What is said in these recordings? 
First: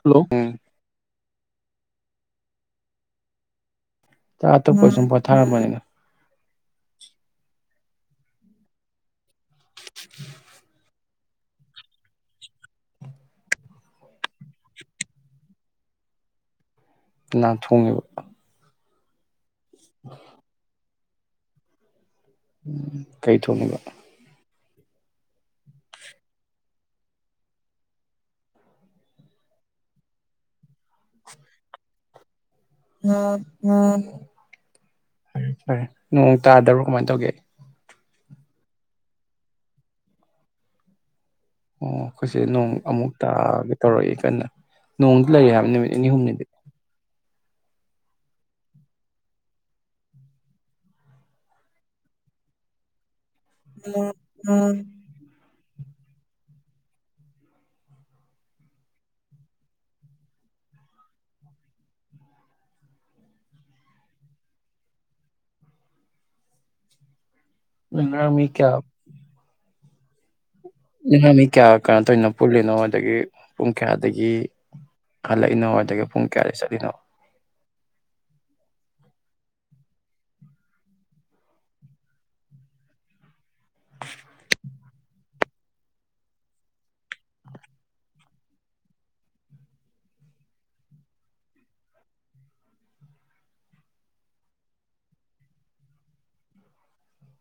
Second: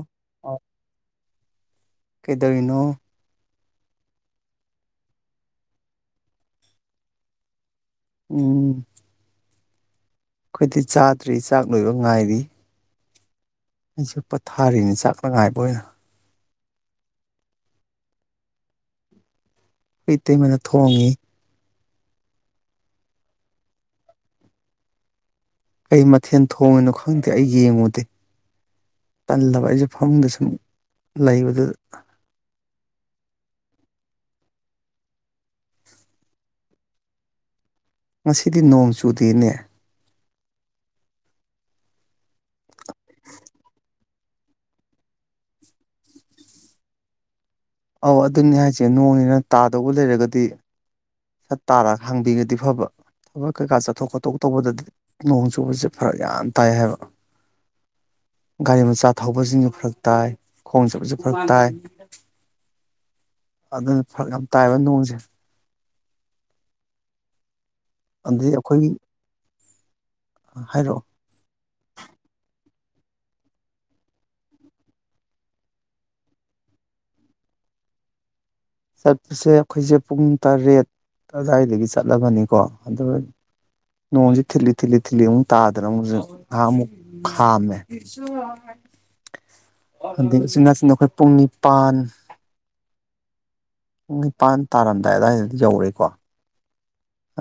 hello ꯎꯝ ꯀꯩꯗꯧꯔꯤꯅꯣ ꯆꯥꯇꯣꯛꯄꯩ ꯁꯨꯝ ꯄꯣꯊꯥꯔꯝꯕꯅꯤꯗ ꯎꯝ ꯑꯩꯈꯣꯏꯗꯤ ꯆꯥꯗ꯭ꯔꯤ ꯆꯥꯛ ꯂꯣꯏꯕ ꯉꯥꯏꯔꯤ ꯑꯩꯁꯨ ꯄꯣꯊꯥꯔꯤꯅꯤ ꯆꯥꯛꯀꯥꯉꯥꯏꯕ ꯑꯣꯏꯅ ꯀꯥꯅꯥꯅ ꯊꯣꯡꯉꯤꯕ ꯏꯇꯩꯃꯥꯅ ꯊꯣꯡꯉꯤ ꯎꯝ ꯀꯩ ꯊꯣꯡꯉꯤꯕ ꯀꯩ ꯃꯊꯦꯜ ꯊꯣꯡꯉꯤꯅꯣ ꯈꯪꯗꯦ ꯑꯩ ꯌꯦꯡꯉꯨꯗꯦ ꯇꯜꯂꯕ ꯑꯩꯁꯨ ꯐꯃꯨꯡꯗ ꯁꯨꯝ ꯂꯩꯕꯗꯨꯗ ꯐꯔꯦ ꯐꯔꯦ ꯅꯣꯡ ꯇꯥꯗꯕ꯭ꯔꯣ ꯀꯃꯥꯏꯅ ꯇꯧꯒꯦ ꯉꯥꯁꯤꯗꯤ ꯅꯣꯡ ꯆꯨꯗꯦꯅꯦ ꯑꯣ ꯑꯩꯈꯣꯏꯁꯦ ꯅꯣꯡ ꯑꯃꯨꯛ ꯇꯥꯒꯦ ꯇꯧꯔꯛꯏ ꯀꯟꯅ ꯅꯣꯡꯗꯤ ꯂꯩꯌꯦ ꯍꯥꯏꯕꯅꯦ ꯅꯨꯃꯤꯠ ꯅꯤꯅꯤ ꯍꯨꯝꯅꯤꯗꯤ ꯑꯧ ꯑꯗꯨꯅꯦ ꯍꯥꯏꯁꯦ ꯅꯣꯡꯅꯦꯅ ꯇꯥꯗꯧꯕ ꯂꯩꯔꯒꯗꯤ ꯁꯠ ꯇꯥꯔꯒ ꯍꯥꯡꯕꯤꯔꯗꯤ ꯐꯕ ꯊꯕꯛ ꯀꯩꯀꯥ ꯆꯠꯊꯣꯛ ꯅꯣꯏ ꯈꯣꯠꯇꯣꯛꯄ ꯇꯧꯕꯗꯗꯤ ꯅꯣꯡ ꯆꯨꯕꯁꯦ ꯐꯔꯛ ꯌꯥꯝ ꯇꯥꯏ ꯍꯥꯏꯕ ꯒꯥꯔꯤ ꯃꯆꯥ ꯊꯧꯕꯁꯤꯡꯁꯨ ꯐꯔꯛ ꯇꯥꯏ ꯈꯣꯡ ꯆꯠꯄꯁꯨ ꯐꯔꯛ ꯇꯥꯏ ꯑꯗꯨꯅ ꯐꯔꯛ ꯌꯥꯝ ꯇꯥꯏꯕ ꯅꯣꯡꯁꯦ ꯅꯣꯢ ꯉꯥꯔꯥꯡ ꯃꯤ ꯑꯗꯩ ꯀꯌꯥ ꯑꯩꯈꯣꯏꯒꯤ ꯍꯥꯏꯔꯛꯑꯣ ꯅꯣꯢ ꯉꯥꯔꯥꯡ ꯃꯤ ꯀꯌꯥ ꯀꯩꯅꯣ ꯇꯧꯔꯤꯅꯣ ꯄꯨꯜꯂꯤꯅꯣꯕ ꯑꯗꯒꯤ ꯄꯨꯡ ꯀꯌꯥꯗꯒꯤ ꯍꯜꯂꯛꯏꯅꯣꯕ ꯑꯗꯒꯤ ꯄꯨꯡ ꯀꯌꯥꯗꯒꯤ ꯆꯠꯂꯤꯅꯣ ꯆꯠꯄꯁꯦ ꯑꯩꯈꯣꯏꯁꯦ ꯄꯨꯡ ꯇꯔꯦꯠ ꯑꯗꯨꯋꯥꯏꯗꯒꯤ ꯆꯠꯂꯕꯅꯦꯀꯣ ꯑꯗꯨꯒ ꯅꯣꯡꯁꯤ ꯇꯤꯠꯂꯤꯠ ꯊꯤꯠꯂꯤ ꯊꯤꯠꯂꯤ ꯑꯃꯨꯛ ꯇꯥꯗꯅ ꯑꯃꯨꯛꯁꯨ ꯉꯥꯍꯥꯛꯑꯃꯨꯛ ꯈꯥꯝꯃꯦ ꯑꯗꯒꯤ ꯎꯆꯤꯟꯅꯥꯆꯤꯟꯅ ꯑꯩꯈꯣꯏ ꯄꯨꯡ ꯅꯤꯄꯥꯟ ꯄꯨꯡ ꯅꯤꯄꯥꯟ ꯇꯥꯔꯝꯗꯥꯏ ꯑꯗꯋꯥꯏꯗꯗꯤ ꯌꯧꯔꯦꯀꯣ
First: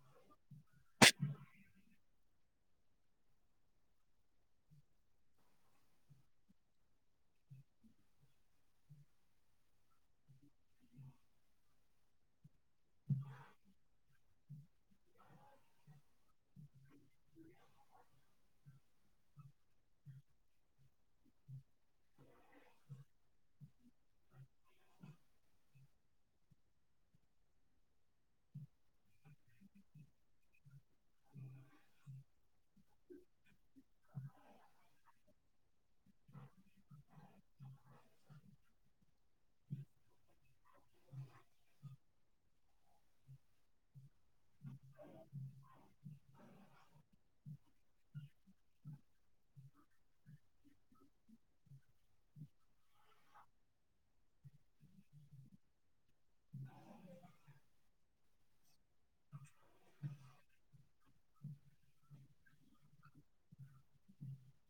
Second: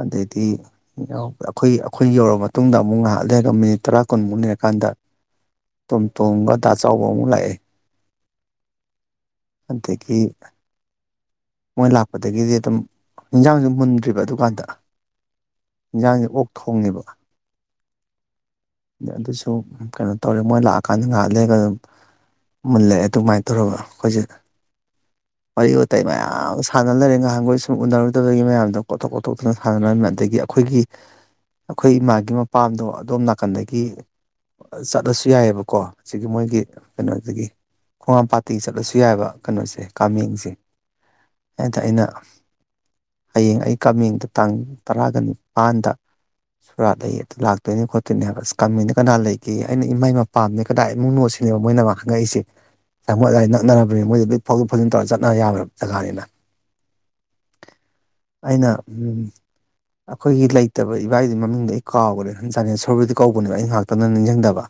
ꯑꯗꯩꯗꯤ ꯑꯩꯈꯣꯏ ꯑꯩꯈꯣꯏ ꯌꯧꯔꯕ ꯃꯇꯨꯡꯗ ꯑꯃꯨꯛ ꯉꯍꯥꯛ ꯂꯩꯔꯒ ꯃꯤꯅꯤꯠ ꯇꯔꯥ ꯀꯨꯟꯃꯨꯛ ꯂꯩꯔꯀꯥꯟꯗ ꯇꯣꯝ ꯇꯣꯝꯒ ꯗꯥ ꯆꯥꯎꯕ ꯑꯃꯨꯛ ꯂꯥꯛꯑꯦ ꯑꯗꯒꯤ ꯃꯣꯏ ꯂꯥꯛꯄꯗꯒꯤꯗꯤ ꯑꯗꯨꯝ ꯍꯤꯟꯖꯥꯡꯁꯨ ꯃꯨꯟꯗ꯭ꯔꯤꯕ ꯑꯗꯨꯀꯥꯟꯗ ꯍꯤꯟꯖꯥꯡꯁꯦ ꯑꯣꯛ ꯊꯣꯡꯉꯦꯕ ꯑꯗꯨꯁꯨ ꯀꯩꯅꯣ ꯇꯧꯔꯦ ꯃꯣꯏ ꯂꯥꯛꯑꯀꯥꯟꯗ ꯉꯥꯏꯍꯥꯛ ꯂꯩꯔꯒ ꯑꯗꯨꯝ ꯃꯨꯜꯂꯛꯑꯦ ꯑꯗꯨꯃꯥꯏꯅ ꯇꯧꯔꯒ ꯑꯩꯈꯣꯏꯁꯦ ꯋꯥꯔꯤ ꯋꯥꯇꯥꯏ ꯃꯌꯥꯝ ꯁꯥꯟꯅ ꯂꯩꯔꯦ ꯉꯥꯍꯥꯟꯒꯣꯏ ꯁꯨꯝ ꯎꯅꯔꯨꯗꯕꯒꯤ ꯃꯌꯥꯝꯗꯣ ꯀꯣꯠꯊꯣꯛ ꯀꯣꯊꯣꯛꯇꯅ ꯁꯥꯟꯅꯔꯝꯃꯦ ꯑꯗꯒꯤ ꯑꯩꯈꯣꯏꯒꯤ ꯑꯩꯈꯣꯏ ꯏꯃꯥꯒꯤ ꯃꯄꯥꯝꯗꯣ ꯑꯗꯣꯝ ꯅꯥꯛ ꯀꯟꯗꯒꯤ ꯆꯠꯂꯁꯨ ꯌꯥꯏꯌꯦꯕꯀꯣ ꯑꯁꯤꯒꯤ ꯃꯣꯏꯒꯤ ꯀꯩꯅꯣꯗꯒꯤ ꯈꯣꯡꯉꯥꯝꯄꯥꯥꯠꯇꯒꯤ ꯆꯠꯂꯁꯨ ꯌꯥꯏꯌꯦꯕ ꯀꯩꯅꯣꯁꯦ ꯀꯥꯃꯦꯡꯁꯦ ꯑꯗꯥ ꯑꯩꯅ ꯍꯌꯦꯡ ꯑꯩ ꯀꯥꯃꯦꯡꯗ ꯇꯥꯡ ꯇꯔꯥꯒ ꯅꯤꯄꯥꯟꯗ ꯁꯣꯔꯥꯠ ꯂꯩ ꯑꯗꯨ ꯂꯥꯛꯇꯣꯏꯅꯦ ꯈꯣꯠ ꯇꯤꯅꯦꯕꯁ ꯀꯥꯟꯃꯤꯅ ꯀꯅꯥ ꯂꯩꯒꯦꯌꯦ ꯑꯩꯅ ꯏꯃꯥꯢ ꯃꯄꯥꯝꯅꯦ ꯀꯅꯥꯏ ꯏꯃꯨꯡꯅꯣ ꯁꯤꯅꯦꯕ ꯃꯣꯏꯅ ꯃꯥ ꯍꯪꯉꯛꯏꯁꯦ ꯃꯣꯏ ꯑꯗꯥꯢ ꯅꯛꯅꯔꯕꯅꯦ ꯃꯣꯏꯗꯣ ꯂꯣꯏ ꯐꯥꯎꯗꯣꯛ ꯐꯥꯎꯖꯤꯟ ꯇꯧꯔ ꯆꯠꯅ ꯌꯥꯕ ꯖꯒꯥꯅꯦꯅ ꯑꯩꯅ ꯎꯝ ꯑꯩꯈꯣꯏꯒꯤ ꯂꯩꯇꯕ ꯏꯕꯥꯏꯗꯨ ꯃꯃꯤꯡꯗꯣ ꯑꯩ ꯀꯥꯎꯈ꯭ꯔꯦ ꯍꯟꯖꯅꯦ ꯁꯣ ꯀꯧꯕꯨꯗꯤ ꯀꯧꯕꯅꯦꯕ ꯑꯩ ꯉꯥꯛꯇꯅ ꯅꯤꯡꯁꯤꯡꯗꯕ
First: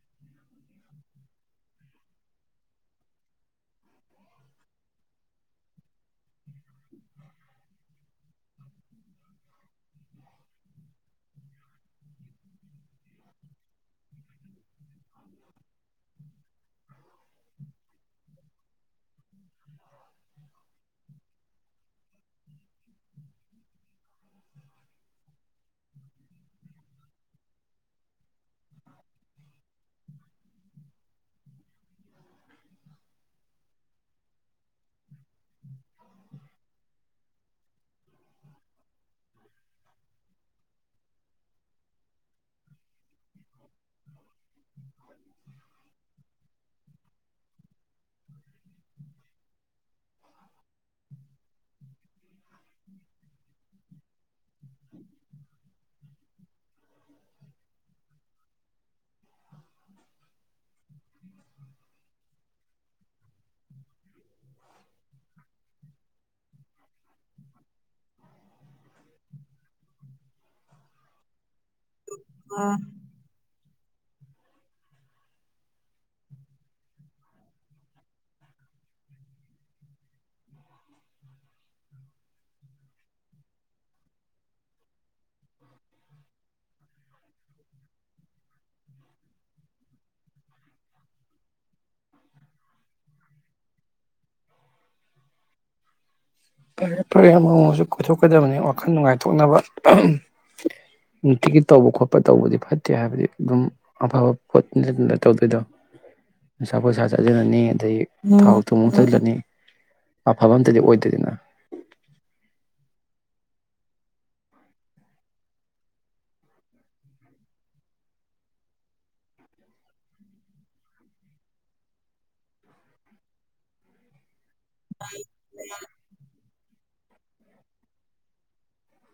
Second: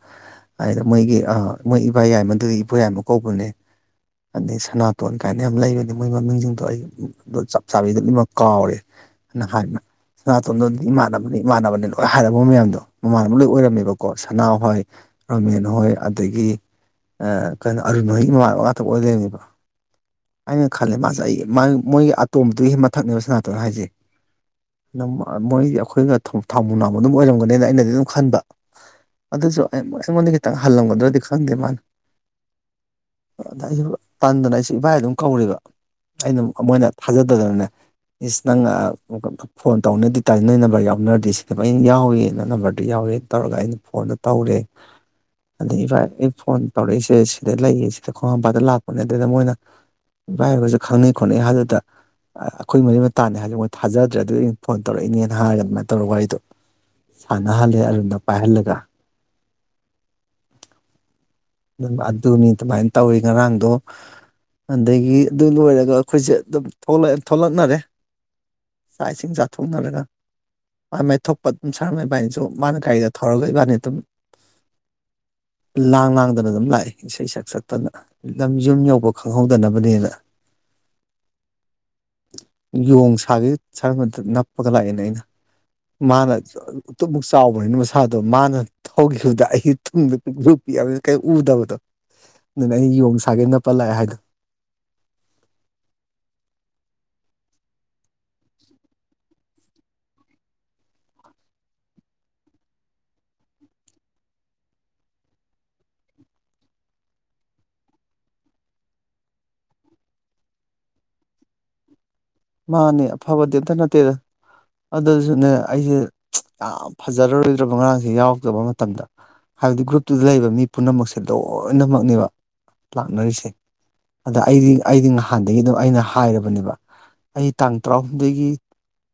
ꯃꯣꯏꯒꯤ ꯑꯥ ꯃꯣꯏ ꯏꯕꯥꯏ ꯌꯥꯏꯃ ꯗꯩ ꯏꯕꯣꯌꯥꯏꯃ ꯀꯧꯕꯅꯦ ꯑꯗꯩ ꯁꯅꯥꯇꯣꯟ ꯀꯥꯏꯅ ꯌꯥꯝ ꯂꯩꯕꯅꯦ ꯃꯣꯏ ꯃꯃꯤꯡꯁꯤꯡꯗꯣ ꯑꯩ ꯑꯗꯨ ꯆꯞ ꯆꯥꯕꯤ ꯏꯃꯛ ꯀꯥꯎꯔꯦ ꯍꯥꯏꯕꯅ ꯁꯅꯥꯇꯣꯟꯗꯨꯗꯤ ꯏꯃꯥꯟꯅꯕꯅꯦ ꯏꯃꯥꯟꯅꯕꯅꯦ ꯂꯣꯏ ꯍꯥꯏꯔꯕ ꯃꯌꯥꯝꯗꯣ ꯃꯃꯥꯟꯅꯕ ꯂꯣꯏ ꯑꯣꯏꯔꯝꯃꯦꯕꯀꯣ ꯁꯅꯥꯍꯣꯏ ꯔꯣꯃꯦꯟ ꯍꯣꯏ ꯑꯗꯒꯤ ꯑꯥ ꯀꯩꯅꯣ ꯑꯔꯨꯟ ꯍꯣꯏꯒꯤ ꯃꯃꯥꯟꯅꯕ ꯉꯥꯛ ꯑꯣꯏ ꯂꯩꯔꯝꯃꯦꯕ ꯑꯩꯅ ꯈꯜꯂꯦ ꯃꯥꯁꯦ ꯑꯩ ꯃꯣꯏꯒꯤ ꯑꯇꯣꯝꯕꯗꯨꯒꯤ ꯃꯊꯛꯅꯦꯕ ꯁꯅꯥꯇꯣꯟ ꯍꯥꯏꯁꯦ ꯃꯣꯏꯒ ꯑꯩꯈꯣꯏꯒ ꯊꯧꯃꯨ ꯅꯥꯎꯃꯨ ꯑꯗꯨꯝ ꯑꯣꯏꯔꯝꯒꯅꯤꯅ ꯑꯩꯅ ꯑꯗꯨꯝ ꯈꯟꯕ ꯑꯗꯨꯁꯨ ꯑꯩ ꯑꯩꯉꯣꯟꯗꯩ ꯈꯤꯇꯪ ꯍꯜꯂꯝꯒꯗ꯭ꯔꯗꯤ ꯈꯪꯗꯦ ꯃꯥꯅ ꯑꯗ ꯑꯩꯁꯨ ꯇꯟꯗꯅ ꯑꯩꯁꯨ ꯏꯕꯥꯏ ꯑꯗꯨꯝ ꯀꯧꯔꯦꯕ ꯑꯩꯅ ꯗꯨꯝ ꯃꯣꯏꯅ ꯊꯥꯖꯗꯗꯅꯅꯦ ꯏꯁ ꯅꯪꯅ ꯐꯣꯟ ꯇꯧꯅꯦ ꯑꯗꯨꯏ ꯇꯥꯔꯗꯤ ꯅꯣꯏ ꯅꯝꯕꯔ ꯌꯥꯎꯅꯔꯗꯤ ꯁꯤꯅꯦꯕ ꯑꯩꯅ ꯌꯥꯎꯋꯦꯅ ꯅꯝꯕꯔ ꯌꯥꯎꯔꯦ ꯇꯧꯔꯒ ꯑꯩꯅ ꯐꯣꯟꯗꯣ ꯇꯧꯔꯦ ꯑꯗꯩ ꯏꯚꯥꯏ ꯑꯩꯩꯅ ꯐꯣꯟ ꯇꯧꯔꯛꯏꯁꯦ ꯁꯤꯗ ꯂꯩꯌꯦ ꯁꯤꯗ ꯈꯣꯡꯉ ꯑꯗꯥ ꯂꯥꯛꯄꯅꯦ ꯑꯗꯩꯩꯗ ꯃꯣꯏꯅ ꯏꯕꯥꯥꯏ ꯍꯣꯏꯒꯁꯨ ꯈꯪꯅꯩ ꯈꯣꯠꯅꯩ ꯍꯥꯢꯗꯨꯗ ꯑꯩꯈꯣꯏ ꯃꯔꯤ ꯃꯇꯥꯅꯦ ꯍꯥꯏꯖꯕꯋ ꯃꯣꯏ ꯊꯥꯖ ꯑꯗꯨ ꯐꯣꯟ ꯇꯧꯔꯛꯏꯅꯦꯅ ꯍꯥꯏꯔꯒ ꯑꯗꯨꯃꯥꯏ ꯇꯧꯔꯒ ꯋꯥꯔꯤꯗꯣ ꯁꯅ ꯇꯍꯜꯂꯦ ꯑꯔꯨꯟꯗꯣ ꯄꯥꯏꯍꯜꯂꯒ ꯑꯗꯨ ꯑꯗꯨꯅꯤ ꯑꯗꯨꯃꯥꯏꯅ ꯇꯧꯋꯤ ꯉꯔꯥꯡꯗꯣ ꯑꯗꯒꯤ ꯑꯗꯨ ꯂꯣꯏꯔꯒ ꯑꯩꯈꯣꯏꯁꯦ ꯑꯗꯨꯝ ꯊꯣꯛꯂꯛꯅꯔꯦ ꯆꯥꯛ ꯏꯁꯤꯡ ꯆꯥꯊꯣꯛꯅꯔꯒ ꯃꯥꯏ ꯃꯥꯏ ꯊꯣꯛꯄ ꯑꯗꯨꯝ ꯁꯔ ꯏꯕꯥꯅꯤꯁꯨ ꯃꯥꯅ ꯒꯔꯤꯗꯣ ꯊꯧꯔꯒ ꯏꯕꯥꯅꯤ ꯑꯗꯨꯝ ꯂꯥꯡ ꯂꯥꯡꯗꯅ ꯑꯗꯨꯝ ꯂꯥꯛꯑꯦ ꯏꯁꯩ ꯁꯛ ꯁꯛꯇꯅ ꯅꯪ ꯌꯨꯝ ꯌꯧꯕ ꯈꯪꯍꯧꯗꯅꯕꯅꯦꯅ ꯌꯣꯡ ꯁꯥꯒꯩ ꯁꯔꯃꯗ ꯅꯞꯄꯒ ꯂꯥꯛꯑꯦꯅ ꯑꯩꯅ ꯃꯥꯅ ꯎꯇꯨꯞꯃꯨꯛ ꯆꯥꯎꯕꯅꯤꯅ ꯃꯁꯥꯗꯣ ꯃꯥꯅ ꯊꯧꯈꯤꯕꯗ ꯑꯩ ꯇꯨꯡꯗ ꯄꯤꯛꯇ꯭ꯔꯨ ꯄꯤꯛꯑꯝꯅꯤꯅ ꯀꯦꯝ ꯎꯗꯕꯗꯣ ꯑꯗꯨꯅ ꯑꯩꯅ ꯌꯣꯡ ꯁꯥꯒꯩ ꯅꯞꯄ ꯂꯥꯛꯑꯦ ꯍꯥꯏꯗꯣ ꯐꯔꯦ ꯐꯔꯦ ꯑꯃꯨꯃꯨꯛꯁꯨ ꯀꯣꯏꯊꯣꯛꯀꯗꯕꯅꯤ ꯋꯥꯈꯜ ꯅꯨꯡꯉꯥꯏꯊꯣꯛꯅꯕ ꯅꯨꯡꯇꯤꯒꯤ ꯇꯧꯕ ꯈꯣꯠꯄ ꯇꯧꯕꯗꯤ ꯐꯠꯇꯦ ꯍꯥꯏꯕꯗꯤ ꯑꯗꯨꯝ ꯑꯐꯕ ꯄꯣꯠꯅꯠ ꯇꯧꯗꯣꯏꯗꯣ ꯅꯤꯁꯥ ꯄꯁꯥ ꯆꯥꯁꯤꯜꯂꯅꯤ ꯑꯗꯒꯤ ꯊꯥꯎ ꯊꯨꯝ ꯃꯨꯛ ꯆꯥꯖꯜꯂꯅꯤ ꯑꯐꯕ ꯑꯝꯇꯗꯤ ꯑꯣꯏꯗꯦ ꯃꯥꯅꯦ ꯑꯐꯕꯗꯤ ꯑꯝꯇ ꯅꯠꯇꯦꯗ ꯑꯗꯨꯁꯨꯅꯦ ꯑꯩ ꯌꯥꯝ ꯐꯖꯔꯔꯣꯏꯗ꯭ꯔꯕ ꯉꯔꯥꯡꯁꯦ ꯌꯥꯎꯗꯕ ꯃꯇꯝꯗ ꯍꯥꯏꯕꯗꯤ ꯒ꯭ꯔꯨꯞꯇꯨꯗ ꯂꯩꯕ ꯃꯤ ꯄꯨꯝꯅꯃꯛꯁꯦ ꯂꯣꯏꯅꯃꯛꯅꯦꯕ ꯂꯥꯛꯅꯔꯤꯁꯦ ꯑꯗ ꯑꯩꯗꯤ ꯑꯩꯗꯤ ꯅꯍꯥꯟꯗꯒꯤ ꯑꯗꯨꯝ ꯑꯩꯅ ꯍꯥꯏꯔꯕꯅꯦꯕ ꯑꯩ ꯇꯥꯡ ꯇꯔꯥꯍꯨꯝꯣꯏꯗꯒꯤ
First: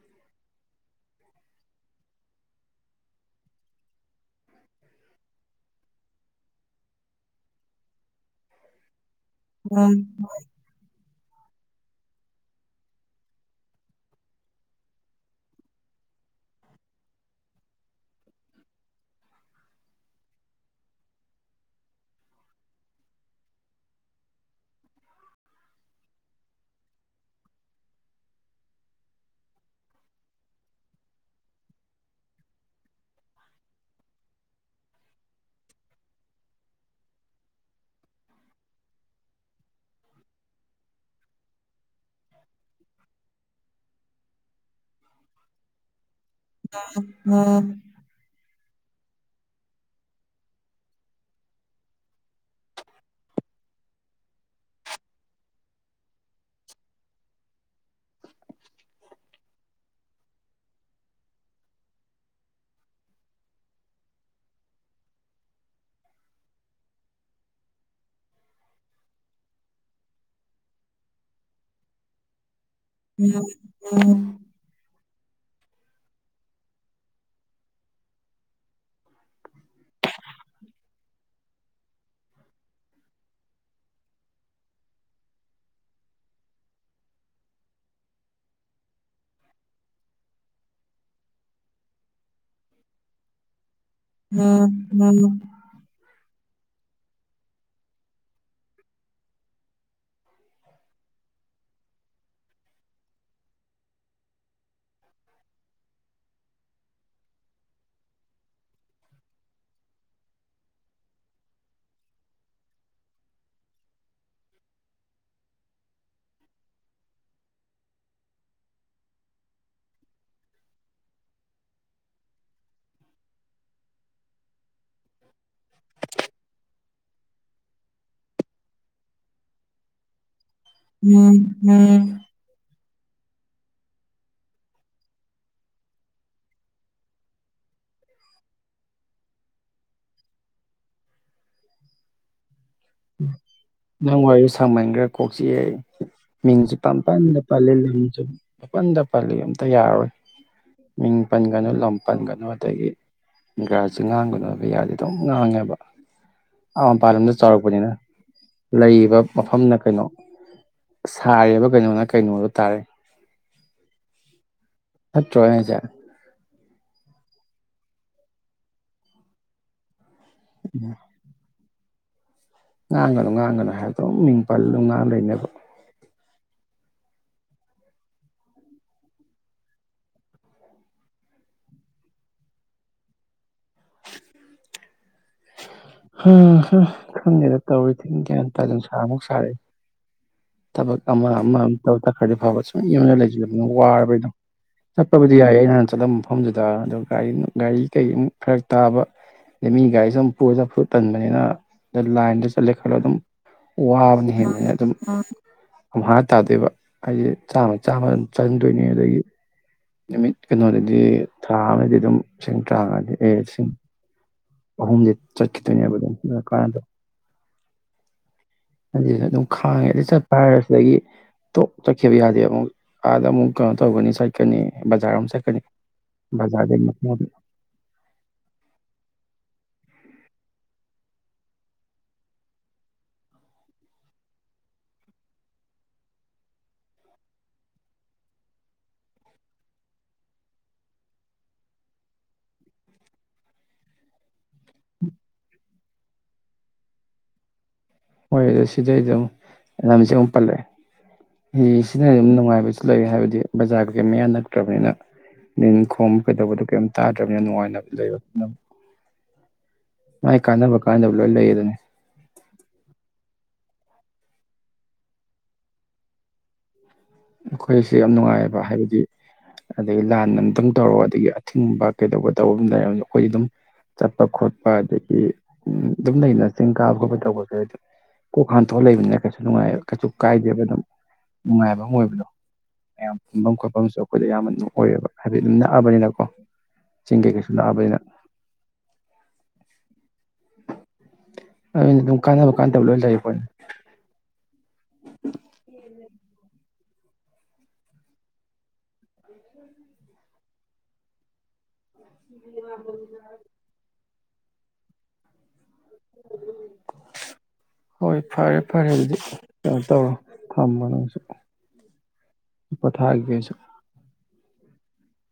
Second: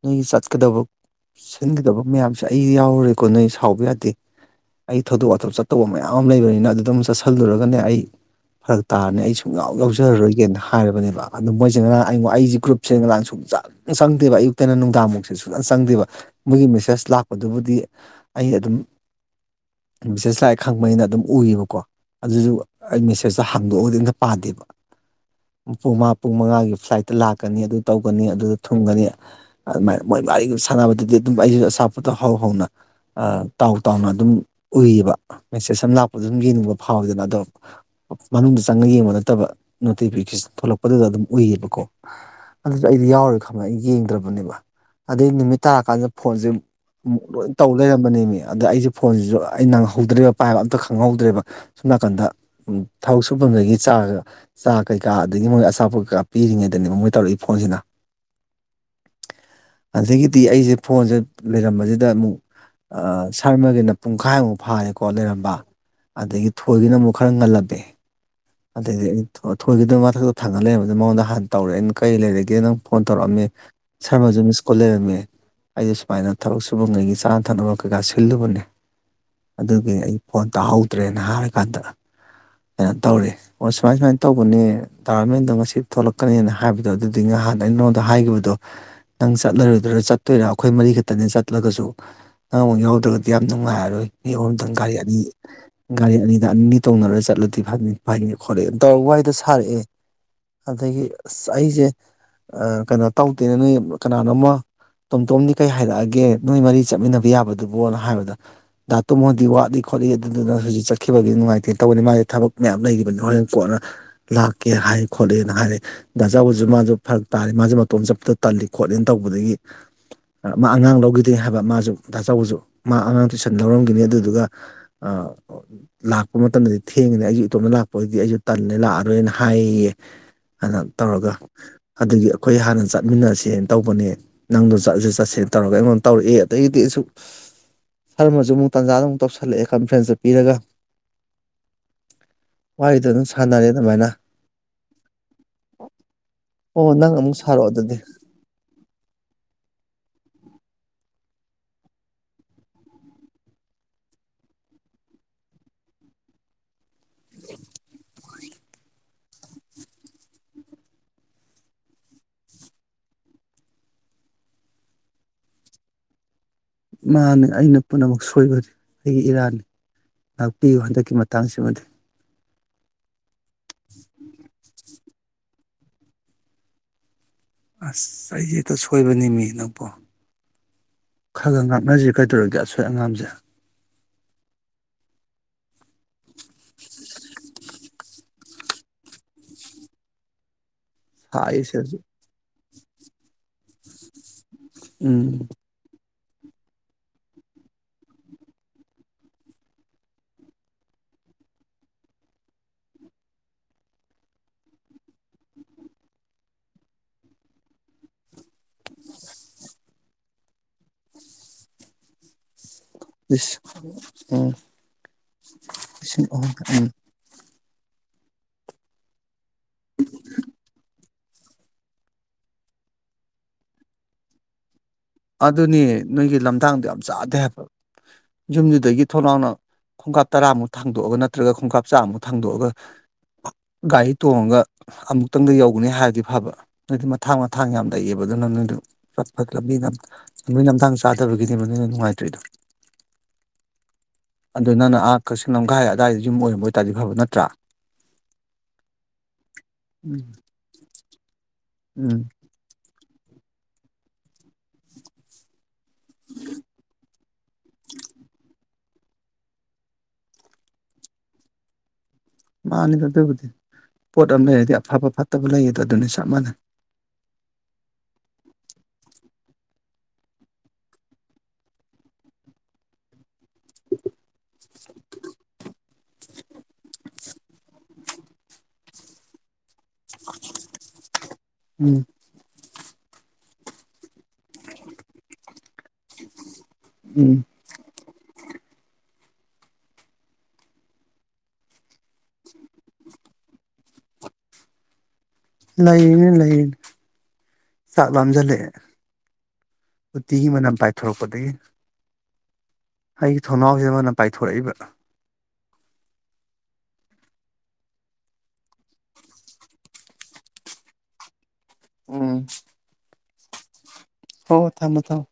ꯅꯣꯏꯒꯤ ꯆꯠꯀꯗꯕ ꯁꯤꯟꯒꯗꯕ ꯃꯌꯥꯝꯁꯦ ꯑꯩ ꯌꯥꯎꯔꯥꯔꯣꯏꯀꯣ ꯅꯣꯏ ꯁꯥꯎꯕ ꯌꯥꯗꯦ ꯑꯩ ꯊꯧꯗꯣꯛ ꯋꯥꯊꯣꯛ ꯆꯠꯇꯧꯕ ꯃꯌꯥꯝ ꯑꯃ ꯂꯩꯕꯅꯤꯅ ꯑꯗꯨꯗ ꯑꯃꯨꯛ ꯆꯠꯁꯜꯂꯨꯔꯒꯅꯦ ꯑꯩ ꯐꯔꯛ ꯇꯥꯔꯅꯤ ꯑꯩ ꯁꯨꯡꯌꯥꯎ ꯌꯥꯎꯖꯔꯔꯣꯏꯒꯦꯅ ꯍꯥꯏꯔꯕꯅꯦꯕ ꯑꯗꯨ ꯃꯣꯏꯁꯤ ꯉꯔꯥꯡ ꯑꯩ ꯑꯩꯁꯤ ꯒ꯭ꯔꯨꯞ ꯁꯦꯟ ꯉ ꯂꯥꯡ ꯁꯨꯡꯆ ꯆꯪꯗꯦꯕ ꯑꯌꯨꯛꯇꯩꯅ ꯅꯨꯡꯗꯥꯡꯃꯨꯛꯁꯦ ꯁꯨꯡꯆꯅ ꯆꯪꯗꯦꯕ ꯃꯣꯏꯒꯤ ꯃꯦꯁꯦꯖ ꯂꯥꯛꯄꯗꯨꯕꯨꯗꯤ ꯑꯩ ꯑꯗꯨꯝ ꯃꯦꯁꯦꯖ ꯂꯥꯛꯑꯦ ꯈꯪꯕꯩꯅꯤꯅ ꯑꯗꯨꯝ ꯎꯏꯌꯦꯕꯀꯣ ꯑꯗꯨꯁꯨ ꯑꯩ ꯃꯦꯁꯦꯖꯇꯣ ꯍꯥꯡꯗꯣꯛꯑꯒꯗꯤ ꯑꯝꯇ ꯄꯥꯗꯦꯕ ꯄꯨꯡ ꯃꯡ ꯄꯨꯡ ꯃꯉꯥꯒꯤ ꯑꯁꯥꯏꯗ ꯂꯥꯛ ꯂꯥꯛꯀꯅꯤ ꯑꯗꯨ ꯇꯧꯒꯅꯤ ꯑꯗꯨ ꯊꯨꯡꯒꯅꯤ ꯑꯗꯨꯃꯥꯏꯅ ꯃꯣꯏ ꯃꯔꯤꯒ ꯁꯥꯟꯅꯕꯗꯗꯤ ꯑꯗꯨꯝ ꯑꯩꯁꯨ ꯑꯆꯥꯥꯄꯣꯠꯇꯣ ꯍꯧ ꯍꯧꯅ ꯇꯥꯎ ꯇꯥꯎꯅ ꯑꯗꯨꯝ ꯎꯏꯌꯦꯕ ꯃꯦꯁꯦꯖ ꯑꯃ ꯂꯥꯛꯄꯗ ꯑꯗꯨꯝ ꯌꯦꯡꯅꯤꯡꯕ ꯐꯥꯎꯋꯤꯗꯅ ꯑꯗꯣ ꯃꯅꯨꯡꯗ ꯆꯪꯉ ꯌꯦꯡꯕ ꯅꯠꯇꯕ ꯅꯣꯇꯤꯐꯤꯀꯦꯁꯟ ꯊꯣꯛꯂꯛꯄꯗꯨꯗ ꯑꯗꯨꯝ ꯎꯏꯌꯦꯕꯀꯣ ꯑꯗꯨꯁꯨ ꯑꯩꯗꯤ ꯌꯥꯎꯔꯔꯣꯏ ꯈꯪꯕ ꯑꯩ ꯌꯦꯡꯗ꯭ꯔꯕꯅꯦꯕ ꯑꯗꯩ ꯅꯨꯃꯤꯠ ꯇꯔꯀꯥꯟꯗ ꯐꯣꯟꯁꯦ ꯑꯃꯨꯛ ꯂꯣꯏ ꯇꯧ ꯂꯩꯔꯝꯕꯅꯦꯃꯤ ꯑꯗ ꯑꯩꯁꯦ ꯐꯣꯟꯁꯤꯁꯨ ꯑꯩ ꯅꯪꯍꯧꯗ꯭ꯔꯦꯕ ꯄꯥꯏꯕ ꯑꯝꯇ ꯈꯪꯍꯧꯗ꯭ꯔꯦꯕ ꯁꯣꯝꯅꯥꯀꯟꯗ ꯊꯕꯛ ꯁꯨꯐꯝꯗꯒꯤ ꯆꯥ ꯆꯥ ꯀꯩꯀꯥ ꯑꯗꯩ ꯃꯣꯏ ꯑꯆꯥꯄꯣꯠ ꯀꯩꯀꯥ ꯄꯤꯔꯤꯉꯩꯗ ꯀꯩꯅꯣꯝ ꯃꯣꯏ ꯇꯧꯔꯛꯏ ꯐꯣꯟꯁꯤꯅ ꯑꯗꯒꯤꯗꯤ ꯑꯩꯁꯦ ꯐꯣꯟꯁꯦ ꯂꯩꯔꯝꯕꯁꯤꯗ ꯑꯃꯨꯛ ꯑꯥ ꯁꯥꯔꯃꯔꯤꯅ ꯄꯨꯡꯈꯥꯏꯃꯨꯛ ꯐꯥꯔꯦꯀꯣ ꯂꯩꯔꯝꯕ ꯑꯗꯒꯤ ꯊꯣꯏꯒꯤꯅ ꯑꯃꯨꯛ ꯈꯔ ꯉꯜꯂꯝꯃꯦ ꯑꯗꯒꯤꯗꯤ ꯑꯩ ꯊꯣꯏꯒꯤꯗ ꯃꯊꯛꯇ ꯊꯪꯉ ꯂꯩꯔꯝꯕꯗꯨꯗ ꯃꯉꯣꯟꯗ ꯍ ꯇꯧꯔꯦ ꯀꯩ ꯂꯩꯔꯒꯦ ꯅꯪ ꯐꯣꯟ ꯇꯧꯔꯛꯑꯝꯃꯤ ꯁꯔꯃꯖꯨ ꯃꯤꯁꯀꯣꯜ ꯂꯩꯔꯝꯃꯦ ꯑꯩꯗꯤ ꯁꯨꯃꯥꯏꯅ ꯊꯕꯛ ꯁꯨꯕꯉꯩꯒꯤ ꯆꯥꯅ ꯊꯛꯅꯕ ꯀꯩꯀꯥ ꯁꯤꯜꯂꯨꯕꯅꯦ ꯑꯗꯨꯒꯤ ꯑꯩ ꯐꯣꯟ ꯇꯥꯍꯧꯗ꯭ꯔꯦꯅ ꯍꯥꯏꯔꯀꯥꯟꯗ ꯀꯩꯅꯣ ꯇꯧꯔꯦ ꯑꯣ ꯁꯨꯃꯥꯏ ꯁꯨꯃꯥꯏꯅ ꯇꯧꯕꯅꯦ ꯇꯥꯃꯦꯟꯗꯣ ꯉꯥꯁꯤ ꯊꯣꯛꯂꯛ ꯀꯅꯦꯅ ꯍꯥꯏꯕꯗꯣ ꯑꯗꯨꯗꯨꯏ ꯅꯍꯥꯟ ꯑꯩꯅ ꯅꯉꯣꯟꯗ ꯍꯥꯏꯈꯤꯕꯗꯣ ꯅꯪ ꯆꯠꯂꯔꯣꯏꯗ꯭ꯔ ꯆꯠꯇꯣꯏꯔꯥ ꯑꯩꯈꯣꯏ ꯃꯔꯤ ꯈꯛꯇꯅꯦ ꯆꯠꯂꯒꯁꯨ ꯅꯪ ꯑꯃꯨꯛ ꯌꯥꯎꯗ꯭ꯔꯒꯗꯤ ꯌꯥꯝ ꯅꯨꯡꯉꯥꯏ [unintelligible] ꯒꯥꯔꯤ ꯑꯅꯤ ꯒꯥꯔꯤ ꯑꯅꯤ ꯑꯅꯤꯅꯤ ꯇꯣꯡꯅꯔ ꯆꯠꯂꯗꯤ ꯐꯅꯤ ꯐꯅꯤ ꯈꯣꯠꯂꯛꯑꯦ ꯇꯧꯔ ꯋꯥꯔꯤꯗꯣ ꯁꯥꯔꯛꯑꯦ ꯑꯗꯒꯤ ꯑꯁ ꯑꯩꯁꯦ ꯑꯥ ꯀꯩꯅꯣ ꯇꯧꯗꯦꯅ ꯅꯣꯏ ꯀꯅꯥꯅꯣꯃ ꯇꯣꯝ ꯇꯣꯝꯗꯤ ꯀꯩ ꯍꯥꯏꯔꯛꯑꯒꯦ ꯅꯣꯏ ꯃꯔꯤ ꯆꯠꯃꯤꯟꯅꯕ ꯌꯥꯕꯗꯨꯕꯨꯅ ꯍꯥꯏꯕꯗ ꯗ ꯇꯣꯃꯣꯗꯤ ꯋꯥꯠꯂꯤ ꯈꯣꯠꯂꯤ ꯑꯗꯨꯗꯨꯅ ꯍꯧꯖꯤꯛ ꯆꯠꯈꯤꯔꯣꯏꯒꯦ ꯅꯨꯡꯉꯥꯏꯇꯦ ꯇꯧꯕꯅꯤ ꯃꯥꯗꯤ ꯊꯕꯛ ꯃꯌꯥꯝ ꯂꯩꯔꯤꯕꯅꯤ ꯍꯣꯔꯦꯟ ꯀꯣꯟꯅ ꯂꯥꯛꯀꯦ ꯍꯥꯏ ꯈꯣꯠꯂꯦꯅ ꯍꯥꯏꯔꯛ ꯗꯥꯆꯥꯎꯕꯁꯨ ꯃꯥꯁꯨ ꯐꯔꯛ ꯇꯥꯔꯦ ꯃꯥꯖꯨ ꯃꯇꯣꯝ ꯆꯠꯄꯗꯣ ꯇꯜꯂꯤ ꯈꯣꯠꯂꯤꯅ ꯇꯧꯕꯗꯒꯤ ꯃꯥ ꯑꯉꯥꯡ ꯂꯧꯈꯤꯗꯤ ꯍꯥꯏꯕ ꯃꯥꯁꯨ ꯗꯥ ꯆꯥꯎꯕꯁꯨ ꯃꯥ ꯑꯉꯥꯡ ꯇꯨꯏꯁꯟ ꯂꯧꯔꯝꯈꯤꯅꯤ ꯑꯗꯨꯗꯨꯒ ꯑꯥ ꯑꯣ ꯂꯥꯛꯄ ꯃꯇꯝꯗꯗꯤ ꯊꯦꯡꯉꯤꯗꯅ ꯑꯩꯖꯨ ꯏꯇꯣꯝꯗ ꯂꯥꯛꯄꯑꯣꯏꯗꯤ ꯑꯩꯁꯨ ꯇꯜꯂꯦ ꯂꯥꯛꯑꯔꯣꯏꯅ ꯍꯥꯏꯌꯦꯌꯦ ꯇꯧꯔꯒ ꯑꯗꯨꯒꯤ ꯑꯩꯈꯣꯏ ꯍꯥꯟꯅ ꯆꯠ ꯆꯠꯃꯤꯟꯅꯁꯦꯅ ꯇꯧꯕꯅꯦ ꯅꯪꯗꯣ ꯆꯠꯂꯁꯦ ꯆꯠꯁꯦꯅ ꯇꯧꯔꯒ ꯑꯩꯉꯣꯟ ꯇꯧꯔꯛꯑꯦ ꯑꯗꯩꯗꯤ ꯑꯁꯨ ꯁꯔꯃꯁꯨ ꯑꯃꯨꯛ ꯇꯟꯖꯥꯗꯨꯗ ꯑꯃꯨꯛ ꯇꯧꯁꯜꯂꯛꯑꯦ ꯀꯟꯐ꯭ꯔꯦꯟꯁꯇꯣ ꯄꯤꯔꯒ ꯋꯥꯔꯤꯗꯣ ꯑꯗꯨꯝ ꯁꯥꯟꯅꯔꯦ ꯑꯗꯨꯃꯥꯏꯅ ꯅꯪ ꯋꯥꯔꯤ ꯁꯥꯡꯃꯟꯒ꯭ꯔꯦ ꯀꯣꯛ ꯆꯤꯛꯑꯦ ꯑꯩ ꯃꯤꯡꯁꯨ ꯑꯣ ꯅꯪ ꯑꯃꯨꯛ ꯄꯪꯄꯟꯗ ꯁꯥꯔꯛꯑꯣ ꯄꯜꯂꯦ ꯑꯗꯨꯗꯤ ꯂꯝꯁꯨ ꯄꯪꯄꯟꯗ ꯄꯜꯂꯦ ꯑꯝꯇ ꯌꯥꯔꯣꯏ ꯃꯤꯡ ꯄꯟꯒꯅꯨ ꯂꯝ ꯄꯟꯒꯅꯨ ꯑꯗꯒꯤ ꯒ꯭ꯔꯥꯁꯨ ꯉꯥꯡꯒꯅꯣꯕ ꯌꯥꯗꯦ ꯑꯗꯨꯝ ꯉꯥꯡꯉꯦꯕ ꯑꯥ ꯃꯄꯥꯟ ꯂꯝꯗ ꯆꯥꯎꯔꯛꯄꯅꯤꯅ ꯂꯩꯔꯤꯕ ꯃꯐꯝꯅ ꯀꯩꯅꯣ ꯁꯥꯔꯤꯕ ꯀꯩꯅꯣꯅ ꯀꯩꯅꯣꯗ ꯇꯥꯔꯦ ꯅꯠꯇ꯭ꯔꯣ ꯑꯩꯍꯥꯏꯁꯦ ꯃꯥꯅꯦ ꯑꯩꯅ ꯄꯨꯝꯅꯃꯛ ꯁꯣꯏꯕꯅꯤ ꯑꯩꯒꯤ ꯏꯔꯥꯟꯅꯤ ꯉꯥꯛꯄꯤꯌꯨ ꯍꯟꯗꯛꯀꯤ ꯃꯇꯥꯡꯁꯤꯃꯗꯤ ꯉꯥꯡꯒꯅꯨ ꯉꯥꯡꯒꯅꯨ ꯍꯥꯏꯗꯣ ꯑꯗꯨꯝ ꯃꯤꯡ ꯄꯜꯂꯑꯗꯨꯝ ꯉꯥꯡ ꯂꯩꯅꯕ ꯑꯁ ꯑꯩꯁꯦ ꯍꯦꯛꯇ ꯁꯣꯏꯕꯅꯤ ꯃꯤ ꯅꯪꯄꯣ ꯈꯔ ꯈꯔ ꯉꯥꯛꯅꯁꯤ ꯀꯩꯗꯧꯔꯒꯦ ꯑꯁꯣꯏ ꯑꯉꯥꯝꯁꯦ ꯍꯥ ꯍꯥ ꯈꯪꯉꯦꯗ ꯇꯧꯔꯤꯁꯦ ꯒ꯭ꯌꯥꯟ ꯇꯥꯗꯦ ꯅꯨꯡꯁꯥꯃꯨꯛ ꯁꯥ ꯊꯕꯛ ꯑꯃ ꯑꯃ ꯁꯥꯏꯁꯦ ꯑꯝꯇ ꯍꯧꯖꯤꯛ ꯇꯛꯈ꯭ꯔꯗꯤ ꯐꯥꯕꯁꯨ ꯌꯨꯝꯗ ꯂꯩꯁꯤꯂꯕꯅꯤꯅ ꯋꯥꯔꯕ ꯑꯩꯗꯣ ꯆꯠꯄꯕꯨꯗꯤ ꯎꯝ ꯌꯥꯏ ꯑꯩꯅ ꯍꯥꯅ ꯆꯠꯂꯝꯕ ꯃꯐꯝꯗꯨꯗ ꯑꯗꯣ ꯒꯥꯔꯤ ꯒꯥꯔꯤ ꯀꯩ ꯑꯃꯨꯛ ꯐꯔꯛ ꯇꯥꯕ ꯑꯗꯩꯒꯤ ꯃꯤ ꯒꯥꯔꯤꯁꯨ ꯑꯃꯨꯛ ꯄꯨꯔ ꯆꯠꯄꯗꯣ ꯇꯟꯕꯅꯤꯅ ꯑꯗ ꯂꯥꯏꯟꯗ ꯆꯠꯂꯦ ꯈꯜꯂꯣ ꯑꯗꯨꯝ ꯋꯥꯕꯅ ꯍꯦꯕꯅꯤꯅꯥ ꯑꯗꯨꯝ ꯑꯃꯨ ꯍꯥ ꯇꯥꯗꯦꯕ ꯑꯩꯁꯦ ꯆꯥꯝꯃ ꯆꯥꯝꯃ ꯑꯗꯨꯝ ꯆꯪꯗꯣꯏꯅꯤ ꯑꯗꯒꯤ ꯅꯨꯃꯤꯠ ꯀꯩꯅꯣꯗꯗꯤ ꯊꯥ ꯑꯃꯗꯤ ꯑꯗꯨꯝ ꯇꯔꯥꯃꯉꯥꯗꯤ ꯂꯩꯑꯦ ꯂꯤꯁꯤꯡ ꯎꯝ ꯑꯍꯨꯝꯗꯤ ꯆꯠꯈꯤꯗꯣꯏꯅꯦꯕ ꯑꯗꯨꯝ ꯂꯤꯁꯤꯡ ꯑꯗꯨꯅ ꯑꯍꯨꯝ ꯎꯝ ꯀꯥꯅꯗꯕ ꯍꯥꯌꯦꯡ ꯑꯗꯨꯝ ꯈꯥꯏꯔꯒ ꯆꯠ ꯁꯤꯗꯒꯤ ꯇꯣꯛ ꯆꯠꯈꯤꯕ ꯌꯥꯗꯦꯕ ꯑꯃꯨꯛ ꯑꯥꯗ ꯑꯃꯨꯛ ꯀꯩꯅꯣ ꯇꯧꯒꯅꯤ ꯆꯠꯀꯅꯤ ꯕꯖꯥꯔ ꯑꯃꯨꯛ ꯆꯠꯀꯅꯤ ꯑꯗꯨꯅꯦ ꯅꯣꯏꯒꯤ ꯕꯖꯥꯔꯗꯩ ꯂꯝꯊꯥꯡꯗꯣ ꯌꯥꯝ ꯆꯥꯗꯦ ꯍꯥꯏꯕ ꯌꯨꯝꯗꯨꯗꯒꯤ ꯊꯣꯡꯅꯥꯥꯎꯎꯅ ꯈꯣꯡꯀꯥꯞ ꯇꯔꯥꯃꯨꯛ ꯊꯥꯡꯗꯣꯛꯑꯒ ꯅꯠꯇ꯭ꯔꯒ ꯈꯣꯡꯀꯥꯞ ꯆꯥꯃꯨꯛ ꯊꯥꯡꯗꯣꯛꯑꯒ ꯒꯥꯔꯤ ꯇꯣꯡꯉꯒ ꯑꯃꯨꯛꯇꯪꯗ ꯌꯧꯒꯅꯤ ꯍꯥꯏꯔꯗꯤ ꯐꯕ ꯅꯣꯏꯗꯤ ꯃꯊꯥꯡ ꯃꯊꯥꯡ ꯌꯥꯝ ꯂꯩꯑꯕ ꯑꯗꯨꯅ ꯅꯣꯏꯗꯣ ꯆꯠꯄꯗ ꯃꯤꯅ ꯂꯝꯕꯤ ꯂꯝꯗꯥꯡ ꯆꯥꯗꯕꯒꯤꯅꯦ ꯅꯣꯏꯅ ꯅꯨꯡꯉꯥꯏꯇ꯭ꯔꯤꯗꯣ ꯑꯗꯨ ꯅꯪꯅ ꯑꯥ ꯀꯛꯆꯤꯡ ꯂꯝꯈꯥꯏ ꯑꯗꯨꯋꯥꯏꯗ ꯌꯨꯝ ꯑꯣꯏꯔꯝꯕ ꯑꯣꯏꯇꯥꯔꯗꯤ ꯐꯕ ꯅꯠꯇ꯭ꯔꯥ ꯍꯣꯏ ꯁꯤꯗꯩꯑꯗꯨꯝ ꯂꯝꯁꯦ ꯎꯝ ꯑꯃꯨꯛ ꯄꯜꯂꯛꯑꯦ ꯁꯤꯅ ꯎꯝ ꯑꯗꯨꯝ ꯅꯨꯡꯉꯥꯏꯕꯁꯨ ꯂꯩ ꯍꯥꯏꯕꯗꯤ ꯗꯤ ꯕꯖꯥꯔ ꯀꯩ ꯀꯩꯝꯌꯥ ꯅꯛꯇ꯭ꯔꯨꯕꯅꯤꯅ ꯅꯤꯟ ꯈꯣꯡꯕ ꯀꯩꯗꯧꯕꯗꯣ ꯀꯩꯝ ꯇꯥꯗ꯭ꯔꯕꯅꯤꯅ ꯅꯨꯡꯉꯥꯏꯅ ꯂꯩꯕ ꯃꯥꯏ ꯀꯥꯟꯅꯕ ꯀꯥꯟꯗꯕ ꯂꯣꯏ ꯂꯩ ꯑꯗꯨꯅꯤ ꯃꯥꯅꯤꯗ ꯑꯗꯨꯕꯨꯗꯤ ꯄꯣꯠ ꯑꯃ ꯂꯩꯔꯗꯤ ꯑꯐꯕ ꯐꯠꯇꯕ ꯂꯩꯌꯦꯗꯣ ꯑꯗꯨꯅꯤ ꯆꯞ ꯃꯥꯟꯅꯩ ꯑꯩꯈꯣꯏꯁꯦ ꯌꯥꯝ ꯅꯨꯡꯉꯥꯏꯕ ꯍꯥꯏꯕꯗꯤ ꯑꯗꯒꯤ ꯂꯥꯟ ꯑꯝꯨꯛꯇꯪ ꯇꯧꯔꯛꯑꯗ ꯑꯊꯤꯡꯕ ꯀꯩꯗꯧꯕ ꯇꯧ ꯑꯗꯨꯃ ꯂꯩ ꯑꯩꯈꯣꯏ ꯑꯗꯨꯝ ꯆꯠꯄ ꯈꯣꯠꯄ ꯑꯗꯒꯤ ꯑꯗꯨꯝ ꯂꯩꯅ ꯆꯤꯡ ꯀꯥꯕ ꯈꯣꯠꯄ ꯇꯧꯕ ꯌꯥꯏ ꯀꯣꯛ ꯍꯥꯟ ꯇꯣꯟ ꯂꯩꯕꯅꯤꯅ ꯀꯩꯁꯨ ꯅꯨꯡꯉꯥꯏꯑꯕ ꯀꯩꯁꯨ ꯀꯥꯏꯗꯦ ꯑꯗꯨꯝ ꯅꯨꯡꯉꯥꯏꯕ ꯑꯃ ꯎꯝ ꯑꯣꯏ ꯃꯌꯥꯝ ꯄꯨꯟꯐꯝ ꯈꯣꯠꯐꯝꯁꯨ ꯑꯩꯈꯣꯏꯗ ꯑꯌꯥꯝꯕ ꯑꯗꯨꯝ ꯑꯣꯏꯌꯦꯕ ꯍꯥꯏꯕꯗꯤ ꯑꯗꯨꯝ ꯅꯛꯑꯕꯅꯤꯅꯀꯣ ꯆꯤꯡ ꯎꯝ ꯀꯩꯀꯩꯁꯨ ꯅꯛꯑꯕꯅꯤꯅ [inaudible] ꯑꯗꯨꯃ ꯀꯥꯟꯕꯀꯥꯟꯗꯕ ꯂꯣꯏ ꯂꯩꯔꯤ ꯄꯣꯠꯅꯤ [inaudible] ꯂꯩꯅꯤ ꯂꯩꯅꯤ ꯆꯥꯛ ꯂꯝꯁꯤꯜꯂꯛꯑꯦ ꯎꯇꯤꯒꯤ ꯃꯅꯝ ꯄꯥꯏꯊꯣꯔꯛꯄꯗꯒꯤ ꯑꯩ ꯊꯣꯡꯅꯥꯎꯖꯤꯗ ꯃꯅꯝ ꯄꯥꯏꯊꯣꯔꯛꯏꯕ ꯍꯣꯏ ꯐꯔꯦ ꯐꯔꯦ ꯑꯗꯨꯗꯤ ꯀꯩꯅꯣ ꯇꯧꯔꯣ ꯊꯝꯃꯣꯅꯪꯁꯨ ꯎꯝ ꯄꯊꯒꯤꯒꯦ ꯑꯩꯁꯨ ꯍꯣ ꯊꯝꯃꯣ ꯊꯥꯝꯃꯣ